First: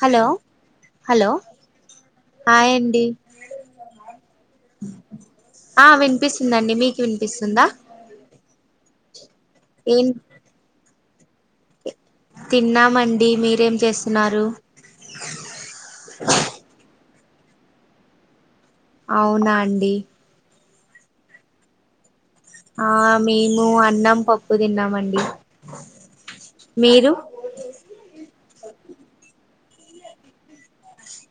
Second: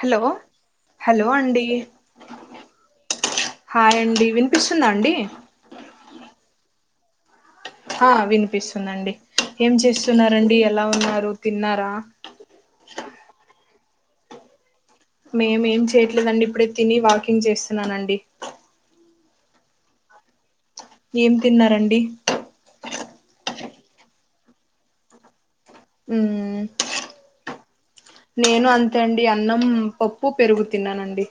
Hello hello hi hi అండి వినిపిస్తుందా అండి ఆ వినిపిస్తుందండి మీకు వినిపిస్తుందా ఆ వినిపిస్తుందండి ఏం చేస్తున్నారండి ఎలా ఉన్నారు తిన్నారా తిన్నామండి మీరేం చేస్తున్నారు మేము ఏం చేయట్లేదండి ఇప్పుడే తిని వాకింగ్ చేస్తున్నానండి అవునా అండి ఏం తిన్నారండి ఆ మేము అన్నం పప్పు తిన్నామండి ఉమ్ హా మీరు నేను అంతే అండి అన్నం పప్పు పెరుగు తిన్నానండి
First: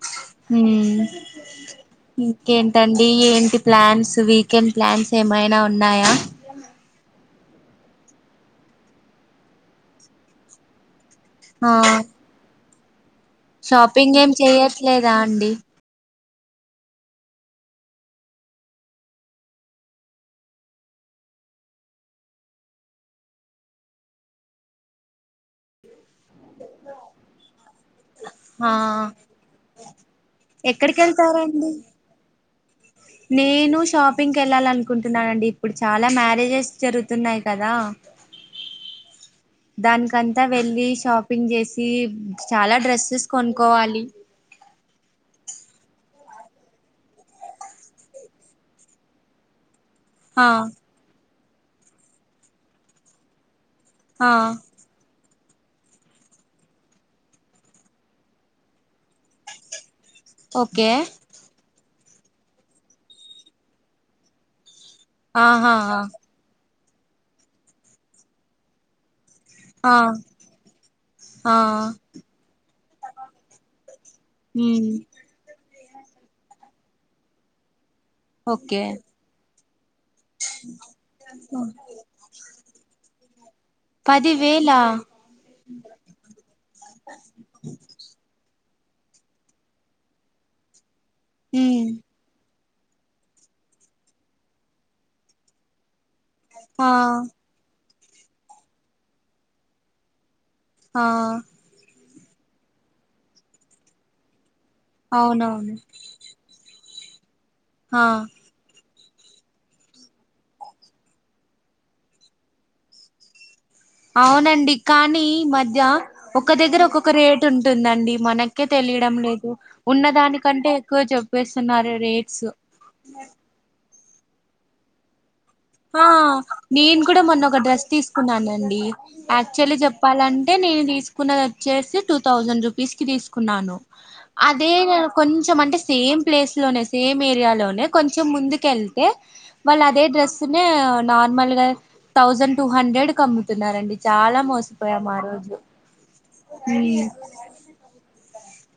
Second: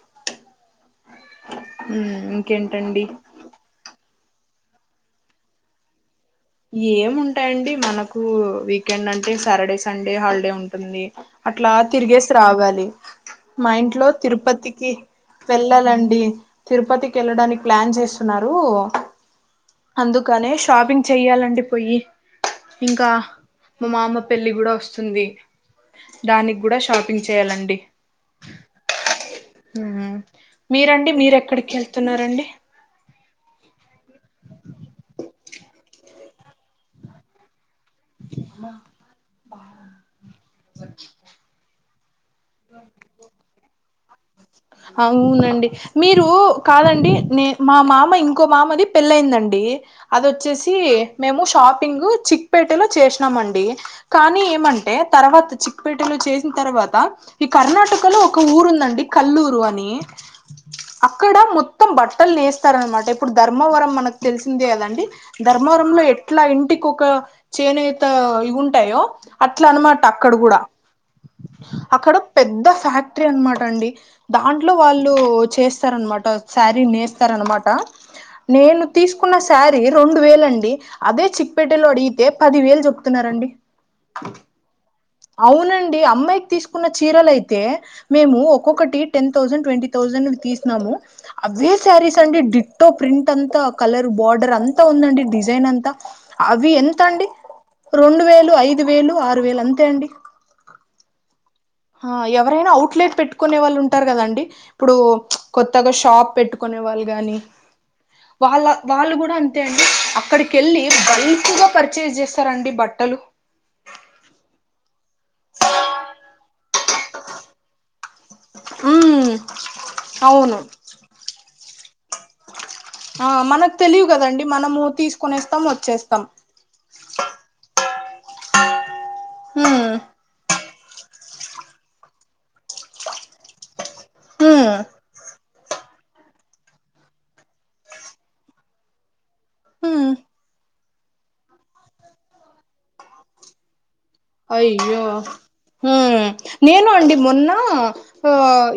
ఉమ్ ఇంకేంటండి ఏంటి ప్లాన్స్ వీకెండ్ ప్లాన్స్ ఏమైనా ఉన్నాయా ఏం ఉంటాయండి మనకు వీకెండ్ అంటే సాటర్డే సండే హాలిడే ఉంటుంది ఆ అట్లా తిరిగేసి రావాలి మా ఇంట్లో షాపింగ్ ఏం తిరుపతికి చెయ్యట్లేదా అండి వెళ్ళాలండి తిరుపతికి వెళ్ళడానికి ప్లాన్ చేస్తున్నారు అందుకనే షాపింగ్ చెయ్యాలండి పొయ్యి ఇంకా మా మామ పెళ్ళి కూడా వస్తుంది దానికి కూడా షాపింగ్ చేయాలండి ఆ ఉమ్ ఎక్కడికి మీరండి మీరూ వెళ్తారండి ఎక్కడికి వెళ్తున్నారండి నేను షాపింగ్ కి వెళ్ళాలి అనుకుంటున్నానండి ఇప్పుడు చాలా మ్యారేజెస్ జరుగుతున్నాయి కదా ఆ బాగా దానికంత వెళ్ళి షాపింగ్ చేసి చాలా డ్రెస్సెస్ కొనుక్కోవాలి అవునండి మీరు కాదండి నే మా మామ ఇంకో మామది పెళ్ళయిందండి ఆ అదోచ్చేసి మేము షాపింగ్ చిక్ పేట లో చేసాం అండి ఆ కానీ ఏమంటే తర్వాత చిక్ పేటలో చేసిన తర్వాత ఈ కర్ణాటక లో ఒక ఊరు ఉందండి కల్లూరు అని ఓకే ఇక్కడ మొత్తం బట్టలు నేస్తారన్నమాట ఇప్పుడు ధర్మవరం మనకు తెలిసిందే కదండి ఆహా ధర్మవరంలో ఎట్లా ఇంటికి ఒక చేనేత ఇవి ఉంటాయో అట్ల ఆ అన్నమాట అక్కడ గూడ ఆ అక్కడ పెద్ద ఫ్యాక్టరీ అన్న మాట అండి దాంట్లో ఉమ్ వాళ్ళు చేస్తారన్న మాట శారీ నేస్తారూ అన్న మాట ఓకే నేను తీస్ చకున్న సారీ రెండు వేలు అండి అదే చిక్ పేట లో అడిగితే పది వేలు చెప్తున్నారండి పదివేలు వేల అవునండి అమ్మాయికి తీసుకున్న చీరలయితే మేము ఒక్కొక్కటి టెన్ థౌసండ్ ట్వంటీ థౌసండ్ తీసినాము అవే ఉమ్ శారీస్ అండి తో ప్రింట్ అంతా కలర్ బార్డర్ అంతా ఉందండి డిజైన్ అంతా అవి ఆ ఎంతండి రెండువేలు ఐదువేలు ఆరువేలు అంతే అండి ఆ ఆ ఎవరైనా అవుట్లెట్ పెట్టుకునే వాళ్ళు ఉంటారు కదండి ఇప్పుడు అవునవును కొత్తగా షాప్ పెట్టు కొనేవాళ్ళు గాని ఆ వాళ్ళ వాళ్ళు కూడా అంతే అండి అక్కడికెళ్లి బల్క్ గా పర్చేస్ చేస్తారండి బట్టలు అవునండి కానీ ఈ మధ్య ఒక దగ్గర ఒక్కొక్క రేట్ ఉంటుందండి మనకే తెలియడం ఉమ్ లేదు అవును ఉన్నదానికంటే ఎక్కువ చెప్పేస్తున్నారు రేట్స్ ఆ మనకు తెలీవు కదండి మనము తీసుకొనేస్తాం వ ఆ నేను కూడా మొన్న ఒక డ్రెస్ తీసుకున్నానండి యాక్చువల్లీ ఉమ్ చెప్పాలం టే నేను తీసుకున్నది వచ్చేసి టూ థౌజండ్ రూపీస్ కి తీసుకున్నాను ఉమ్ అదే నేను కొం చెం అంటే సేమ్ ప్లేస్ లోనే సేమ్ ఏరియాలోనే కొంచెం ముందుకెళ్తే వాళ్ళు అదే ఉమ్ డ్రెస్ తునె నార్మల్ గా థౌజండ్ టూ హండ్రెడ్కు అమ్ముతున్నారండి చాలా అయ్యో మోసపోయాం ఆ రోజు ఉమ్మ్ ఉమ్ నేను అండి మొన్న ఆ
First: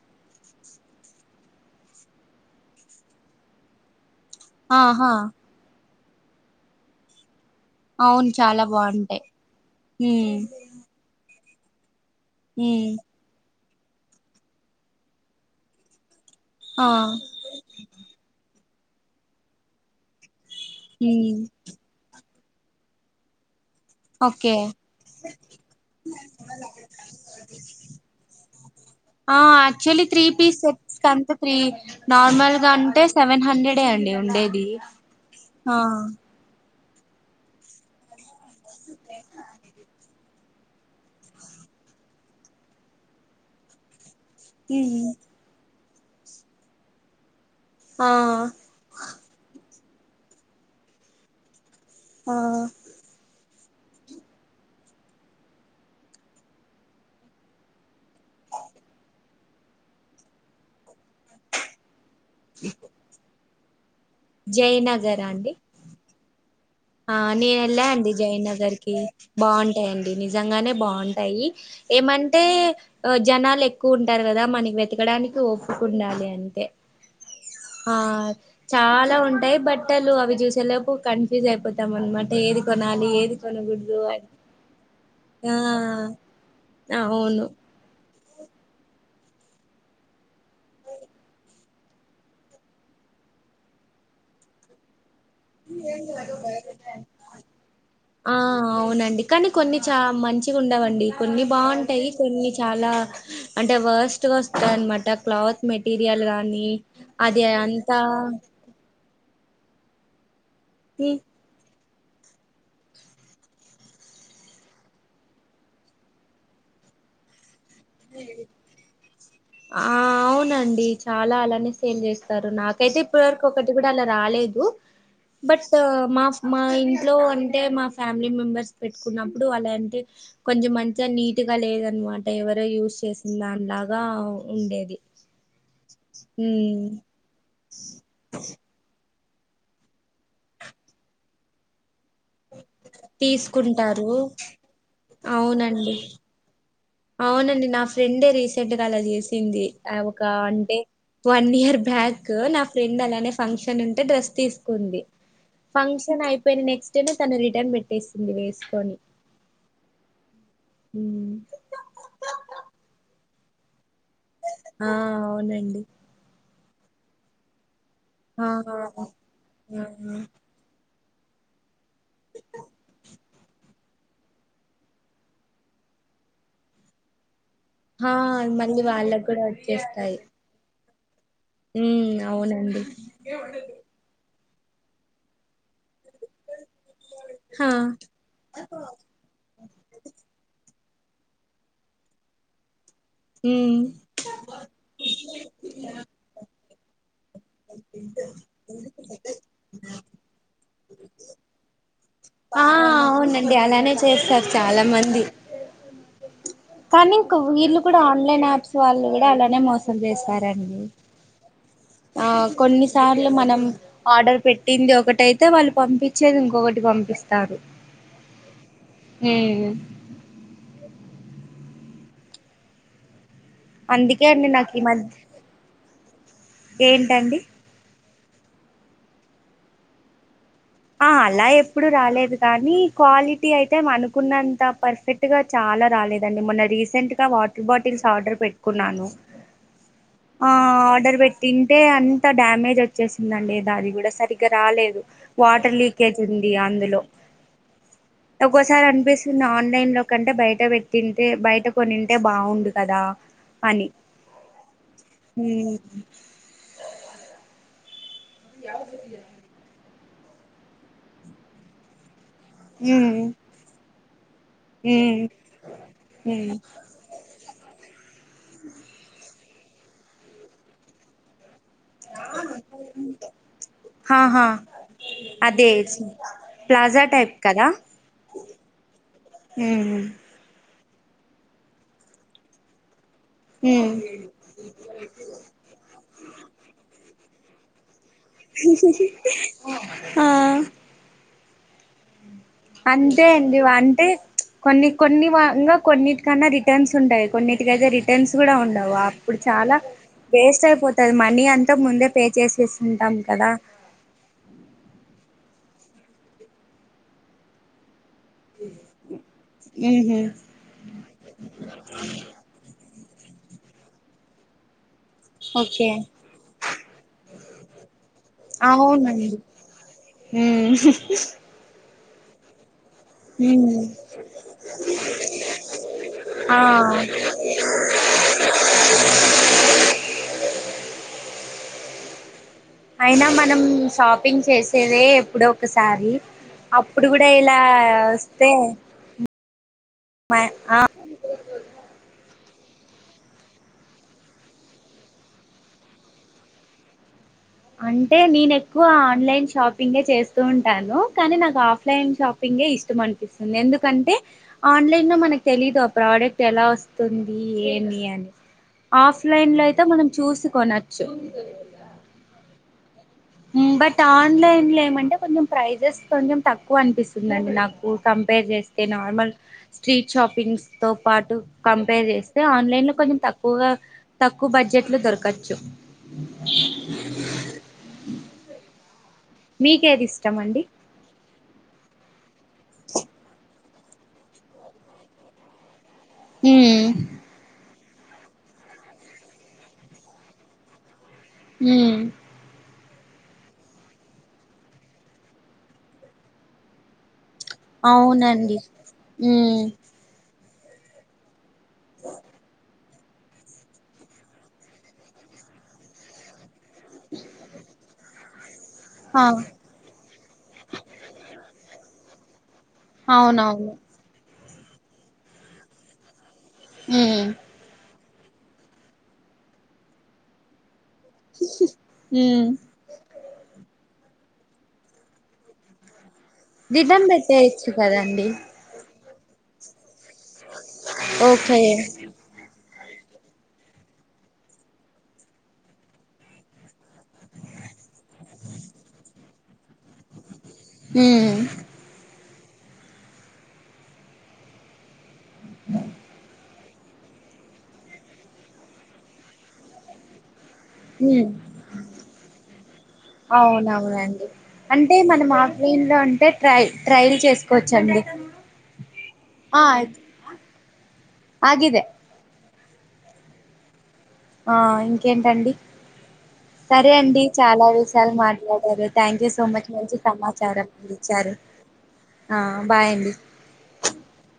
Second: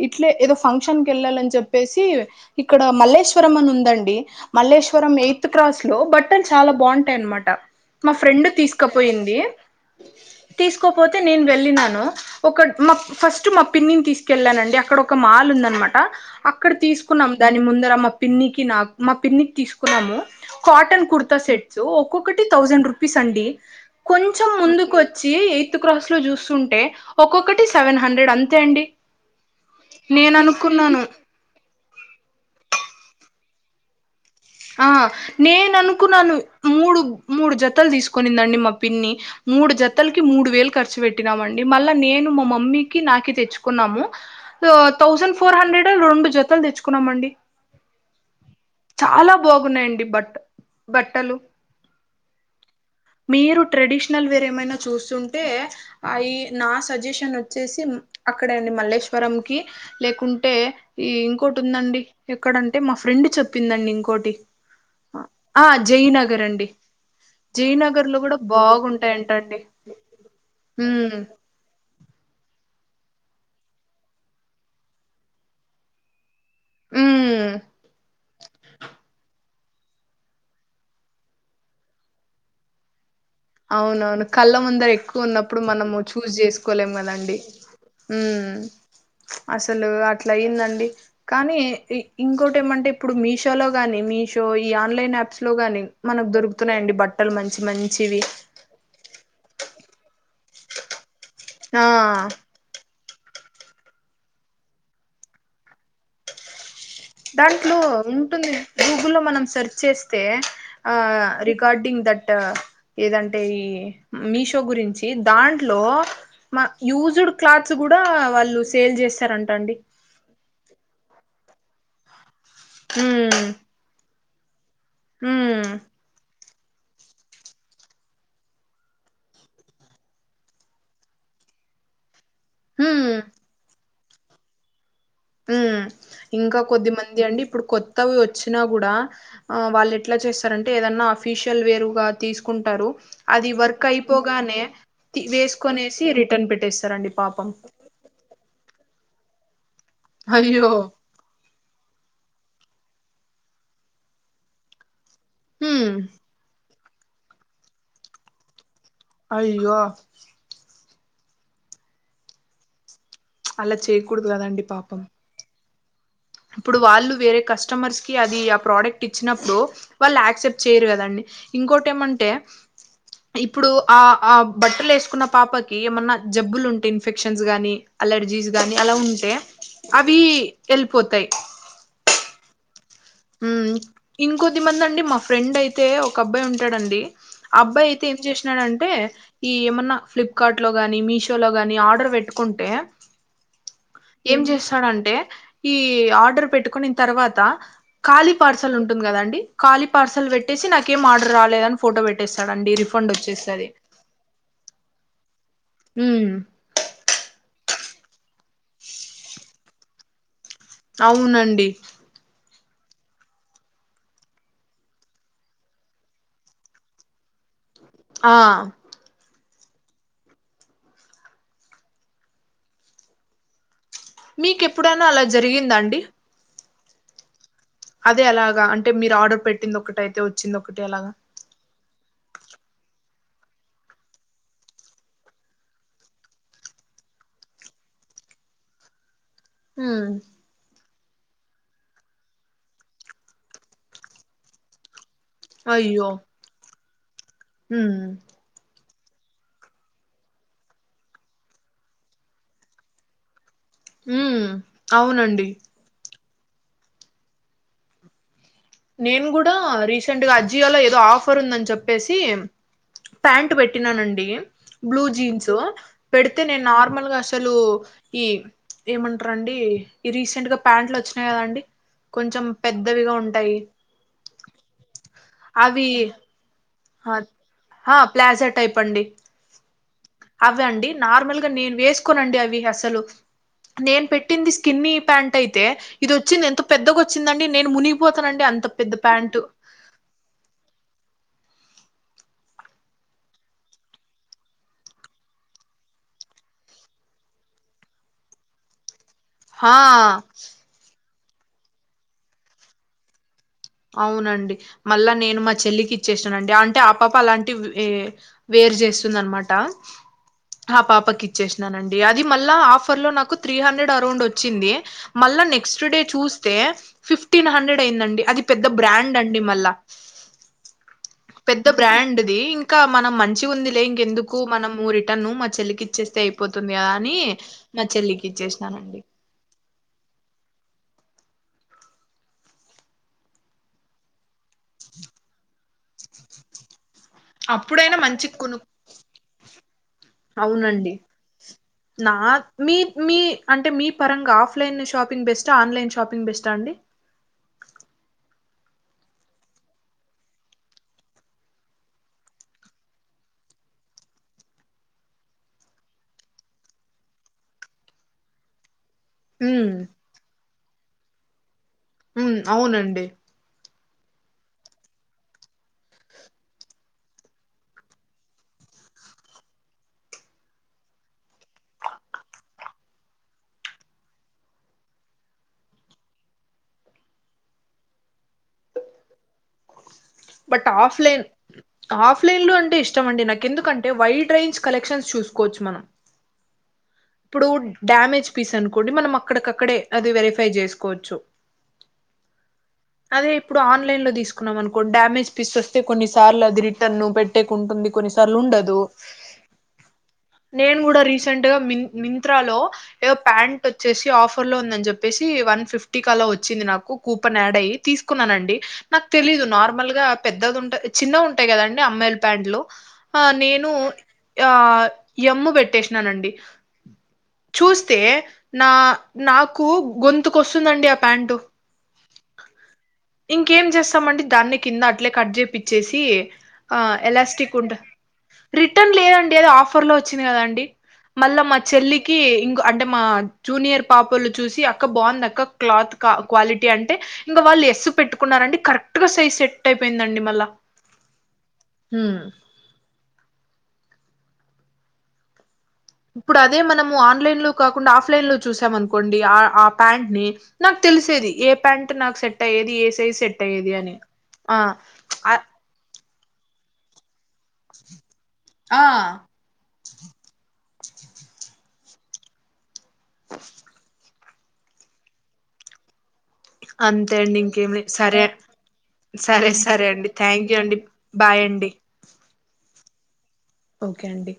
ఇట్లే ఏదో ఫంక్షన్కి వెళ్ళాలని చెప్పేసి ఇక్కడ మల్లేశ్వరం అని ఉందండి ఆహా మల్లేశ్వరం ఎయిత్ క్రాస్ లో బట్టలు చాలా బాగుంటాయి అనమాట మా ఫ్రెండ్ తీసుకపోయింది ఉమ్మ్ తీసుకోపోతే నేను వెళ్ళినను ఒక మ ఉమ్ ఫస్ట్ మ పిన్నిని తీసుకెళ్ళానండి అక్కడ ఒక మాల్ ఉంది అనమాట అక్కడ ఆ తీసుకుంనం దాని ముందర మా పిన్నికి నాకు మా పిన్నికి తీసుకున్నాము కాటన్ కుర్తా ఉమ్ సెట్ సో ఒక్కొక్కటి థౌసండ్ రూపీస్ అండి కొంచెం ఓకే ముందుకు వచ్చ ఎయిత్ క్రాస్ లో చూస్తుంటే ఒక్కొక్కటి సెవెన్ హండ్రెడ్ అంతే అండి యాక్చుల్లీ త్రీ నేను పీస్ సెట్స్ అనుకున్నాను కంత త్రీ నార్మల్ గా అంటే సెవెన్ హండ్రెడే అండి ఉండేది ఆ నేను ఆ అనుకున్నాను మూడు మూడు జతలు తీసుకొనిందండి మా పిన్ని మూడు జతలకి మూడు వేలు ఖర్చు పెట్టినామండి మళ్ల నేను మా మమ్మికి నాకి తెచ్చుకున్నాము ఉమ్ థౌసండ్ ఫోర్ హండ్రెడ్లో రెండు జతలు తెచ్చుకున్నామండి ఆ చాల బాగున్నాయండి బట్ట బట్టలు ఆ మీరు ట్రెడిషనల్ వేరేమైన చూస్తుంటే అయి నా సజెషన్ వచ్చేసి అక్కడండి మల్లేశ్వరం కి లేకుంటే ఈ ఇంకోటి ఉందండి ఎక్కడంటే మా ఫ్రెండ్ చెప్పిందండి ఇంకోటి జయనగర్ అండి ఆ జయనగర్ అండి ఆ నేను వెళ్ళా జీనగర్ అండి లో కూడా జయనగర్ కి బాగుంటాయంటండి బాగుంటాయిండి నిజంగానే ఉమ్ బాగుంటాయి ఏమంటే జనాలు ఎక్కువ ఉంటారు కదా మనకి వెతకడానికి ఓపిక ఉండాలి అ ఎ ఉమ్ ఆ చాల ఉంటాయి బట్ బట్టలు అవి చూసేలోపు కన్ఫ్యూజ్ అయిపోతాం అనమాట ఏది కొనాలి ఏది కొనకూడదు అవునవును అని కళ్ళముందర ఎక్కువ ఆ ఉన్నప్పుడు మనము చూజ్ చేసుకోలేం కదండి అవును ఉమ్మ్ అసలు అట్లా అయిందండి కానీ ఇ ఇంకోటి ఏమంటే ఇప్పుడు మీషోలో గానీ మీషో ఈ ఆన్లైన్ యాప్స్ లోగాని మనకు దొరుకుతున్నాయండి బట్టలు మంచి మంచివి ఆ అవునండి కానీ కొన్ని చ మంచిగా ఉండవండి కొన్ని బాగుంటాయి ఆ కొన్ని చాలా అంటే వర్స్ట్‌గా వస్తాది అన్నమాట క్లాత్ మెటీరియల్ కానీ దాంట్లో ఉంటుంది గూగుల్లో మనం సెర్చ్ చేస్తే ఆ ఉమ్, రి గార్డింగ్ దట్ ఏదంటే ఈ మీషో గురించి దాంట్లో మ యూజ్డ్ క్లాత్స్ కూడా వాళ్ళు సేల్ చేస్తారంట అండి ఆ అవునండి చాలా అలానే సేల్ చేస్తారు నాకైతే ఇప్పటి ఉమ్ వరకు ఒకటి గూడా అలా రాలేదు ఉమ్ బట్ మా మా ఇంట్లో అంటే మా ఫ్యామిలీ మెంబెర్స్ పెట్టుకున్నప్పుడు అలాంటే కొంచెం మంచిగా నీట్‌గా లేదనమాట ఎవరో యూజ్ ఉమ్ చేసిన దాని లాగా ఉండేది ఉమ్మ్ ఇంకా ఉమ్, కొద్ది మంది అండి ఇప్పుడు కొ త్తవి వచ్చినా కూడా ఆ వాళ్ళు ఎట్లా చేస్తారంటే ఏదన్నా అఫీషియల్ వేరుగా తీసుకుంటారు అది వర్క్ తీసుకుంటారు అయిపోగానే అవునండి వేసుకునేసి రిటర్న్ పెట్టే అవునండి నా ఫ్రెండే రీసెంట్‌గా అలా చేసింది ఆ ఒక అయ్యో అంటే వన్ ఇయర్ బ్యాక్ నా ఫ్రెండ్ అలానే ఫంక్షన్ ఉంటే డ్రెస్ తీసుకుంది ఉమ్ ఫంక్షన్ అయిపోయిన నెక్స్ట్‌ డేనే తను రిటర్న్ పెట్టేసింది వేసుకొని అయ్యో ఊమ్ అలా చేయకూడదు కదండి ఆ పాపం అవునండి ఇప్పుడు వాళ్ళు వేరే కస్టమర్స్ కి అది ఆ ప్రొడక్ట్ ఇచ్చినప్పుడు వాళ్ళు యాక్సెప్ చెయ్యరు గదండి ఇంకోటేమంటే ఇప్పుడు ఆ ఆ బట్టలు ఏసుకున్న పాపకి ఏమన్నా జబ్బులు ఉంటే ఇన్ఫెక్షన్స్ గానీ ఆ, అలర్జీస్ గాని మళ్ళీ అలా వాళ్ళకు ఉంటే కూడా అవి ఎళ్ళిపోతాయ్ ఉమ్మ్ అవునండి ఉమ్మ్ ఇంకొద్ది మంది అండి మా ఫ్రెండ్ అయితే ఒక అబ్బాయి ఉంటాడండి ఆ అబ్బాయ్ అయితే ఏం చేసినాడంటే ఈ ఏమన్నా ఫ్లిప్కార్ట్‌లో గానీ మీషోలో గాని ఆర్డర్ పెట్టుకుంటే ఉమ్ ఏం జేస్తాడంటే ఈ ఆర్డర్ పెట్టుకునిన్ తర్వాత కాళీ పార్సాల్ ఉంటుంది కదండి కాళీ పార్సాల్ పెట్టేసి నాకేమి ఆర్డర్ రాలేదని ఫోటో పె ఆ ట్టేస్తాడండి రిఫండ్ అవునండి ఒచ్చేస్తది అలానే చేస్తారు చాలా మంది ఉమ్మ్ కానీ ఇంక్ వీళ్ళు కూడా ఆన్లైన్ ఆప్స్ వాళ్ళు గూడా అలానే మో సం చేస్తారండి అవునండి ఆ కొన్నిసార్లు మనం ఆర్డర్ పెట్టింది ఒకటైతే వాళ్ళు పంపిచ్చేది ఇంకొకటి పంపిస్తారు ఆ ఉమ్మ్ అందుకే అండి నాకు ఈ మీకెప్పుడనా అలా మధ్య జరిగిందాండి ఏంటండి అదే అలాగా అంటే మీరు ఆర్డర్ పెట్టింది ఒకటైతే వ చ్చింది ఒకటి అ ఆ అలా ఎ ప్పుడు రాలేదు కానీ క్వాలిటీ అయితే అనుకున్నంత పర్ఫెక్ట్‌గా చాలా రాలేదండి మొన్న రీసెంట్ గా వాటర్ బాటిల్స్ ఆర్డర్ పెట్టుకున్నాను ఉమ్మ్ ఆ ఆర్డర్ పెట్టింటే అంత డ్యామేజ్ ఒచ్చేసిందండి ఏదా అది గూడా సరిగ్గా రాలేదు వాటర్ అయ్యో లీకేజ్ ఉంది అందులో ఉమ్ ఒక్కోసారి అనిపిస్తుంది ఆన్లైన్ లో కంటే బయట పెట్టింటే బయట కొనింటే బాగుండు కదా పని ఉమ్ అవునండి హ్లో నేను గూడా రీసెంట్ గా అజ్జియోలో ఏదో ఆఫర్ ఉందన్ చెప్పేసి ఉమ్ ప్యాంట్ పెట్టినానండి బ్లూ ఉమ్ జీన్స్ పెడితే ఉమ్ నేను నార్మల్ గా ష్ అసలు ఈ ఏమంటరండి ఈ రీసెంట్ గా ప్యాంట్లు వచ్చినాయి కదండి కొంచెం పెద్దవిగా ఉంటాయి హాహా అదే అవి ట్స్ ప్లాజా ఆ టైప్ కదా ఆ ప్లాజా ఉహ్ హ్ అవ్వాండి నార్మల్ గా నేను వేసుకోనండి అవి అసలు ఉమ్ నేను పెట్టింది స్ కిన్నీ ప్యాంట్ అయితే ఇదొచ్చింది ఎంత పెద్దగొచ్చిందండి నేను మునిగిపోతానండి అంత పెద్ద ప్యాంటు ఆ అంతే అండి వంటే కొన్ని కొన్ని వా ఇంగా కొన్నిటికన్నా రిటర్న్స్ ఉంటయి కొన్నిటికయితే రిటర్న్స్ గూడా ఉండవాప్ ప్పుడు ఆ చాలా వేస్ట్ అయిపోతది మనీ అంతా ముందే పే చేసేసిసుంటాం కదా అవునండి మళ్ళా నేను మా చెల్లికి ఇచ్చేసానండి అంటే ఆపాప అలాంటి వే వేరు చేస్తుందనమాట ఉహు ఆ పాపకిచ్చేషిననండి అది మళ్ళా ఆఫర్ లో నాకు త్రీ హండ్రెడ్ అరౌండ్ ఒచ్చింది మళ్ళా నెక్స్ట్ ఓకే డే చూస్తే ఫిఫ్టీన్ హండ్రెడ్ అయిందండి అది పెద్ద అవునా బ్రాండ్ ఉ అండి మళ్ళా హ్ పెద్ద బ్రాండ్ది ఇం కా మనం మంచిగుందిలే ఇంకెందుకు మనము రిటర్న్ మా చెల్లికి ఇచ్చేస్తే ఆ అయిపోతుంది కదా అని మా చెల్లికి ఇచ్చేసినానండి అయినా మనం షాపింగ్ చేసేదే ఎప్పుడో ఒకసారి అప్పుడు గుడా ఇలా అప్పుడైనా మంచి ఒస్తే కొను మ ఆ అవునండి నా మీ మీ అంటే మీ పరంగా ఆఫ్లైన్ షాపింగ్ బెస్టా ఆన్లైన్ షాపింగ్ బెస్టా అండి అంటే నేను ఎక్కువ ఆన్లైన్ షాపింగే చేస్తూ ఉంటాను కానీ నాకు ఆఫ్లైన్ షాపింగే ఇష్టం అం పిస్తుంది ఎందుకంటే ఆన్లైన్ లో మనకు తెలీదు ఆ ప్రొడక్ట్ ఎలా వస్తుంది ఏమీ అని ఆఫ్లైన్ లో ఉమ్ అయితే మనం చూసికొనొచ్చు ఉమ్ అవునండి మ్ బట్ ఆన్లైన్ లో ఏమంటే కొంచెం ప్రైజెస్ కొంచెం తక్కువ అనిపిస్తుందండి నాకు కంపేర్ చేస్ తే నార్మల్ స్ట్రీట్ షాపింగ్స్ తో పాటు కంపేర్ జేస్తే ఆన్లైన్ లో కొంచెం తక్కువగా తక్కువ బడ్జెట్లోదొరకచ్చు మీకేది ఇష్టం అండి బట్ ఆఫ్లైన్ ఆఫ్లైన్ లో అంటే ఇష్టం అండి నాకు ఎందుకంటే వైడ్ రేంజ్ కలెక్షన్స్ చూసుకోవచ్చు మనం హు ఉమ్ ఇప్పుడు డ్యామేజ్ పీస్ అనుకోండి మనం అక్కడకక్కడే అది వెరిఫై జేసుకోవొచ్చు ఉమ్ అదే ఇప్పుడు ఆన్లైన్ లో తీసుకున్నాం అనుకో డ్యామేజ్ పీస్ వస్తే కొన్నిసార్లు అది రిటర్న్ పెట్ ట్టే ఉంటుంది కొన్నిసార్లు అవునండి ఉండదు. ఉమ్ నేను గూడా రీసెంట్ గా మిన్ మింత్రా లో, ఏదో ప్యాంట్ ఒచ్చేషి ఆఫర్ లో ఉందన్ జెప్పేసి వన్ ఫిఫ్టీ కలా వొచ్చింది నాక్, కూపన్ యాడ్ అయి తీసుకున్నానండి నాకు అ తెలీదు నార్మల్ గా, పెద్దదుంటది యి చిన్న ఉంటాయి కదండి అమ్మాయిలు ప్యాంట్లు ఆ నేను, అవునవును యా ఎమ్ము బెట్టేషినానండి. ఉహ్మ్ చూస్తే నా నాకు గొంతుకొస్తుందండి ఆ ప్యాంట్, ఉమ్ ఇంకేం చేస్తామండి దాన్ని కింద అట్లే కట్ చేపిచ్చేసి. ఆ రిటర్న్ ఎలాస్టిక్ పెట్టేయచ్చు ఉంట కదండి రిటర్న్ లేదండి ఏదో ఆఫర్ లోచ్, చ్చిందిగదండి మళ్ళా మా ఓకే చెల్లి. కి ఇం కొ అంటే మా జూనియర్ పాపలు చూసి అక్క బాగుంది అక్క క్లాత్ కా క్వాలిటీ అంటే, ఇంకా వాళ్ళు ఎస్ పెట్టుకున్నారండి కరెక్ట్ గా సైజ్ సెట్ అయిపోయిందండి మళ్ళా. ఉమ్. ఉమ్ ఇప్పుడు అదే మనము ఆన్లైన్ లో కాకుండా ఆఫ్లైన్ లో చూసాం అనుకోండి ఆ ఆ ప్యాంట్ ని, నాక్ తెలిసేది ఉమ్ ఏ ప్యాంట్ నాక్ సెట్ అయ్యేది ఏ సైజ్ సెట్ అయ్యేది అని ఆ. నా. నీదంటే ట్రై ట్రైల్ చేసుకోవచ్చండి. ఆ ఆయి ఆగిదే ఆ ఇంకేంటండి. సరే అంతే అండి చాలా ఇంకేమి విషయాలు సరే మాట్లాడారు థ్యాంక్ యూ సో మచ్ మంచి సమాచారం ఇప్పుడు. బాయండి. ఆ బాయండి. ఓకే అండి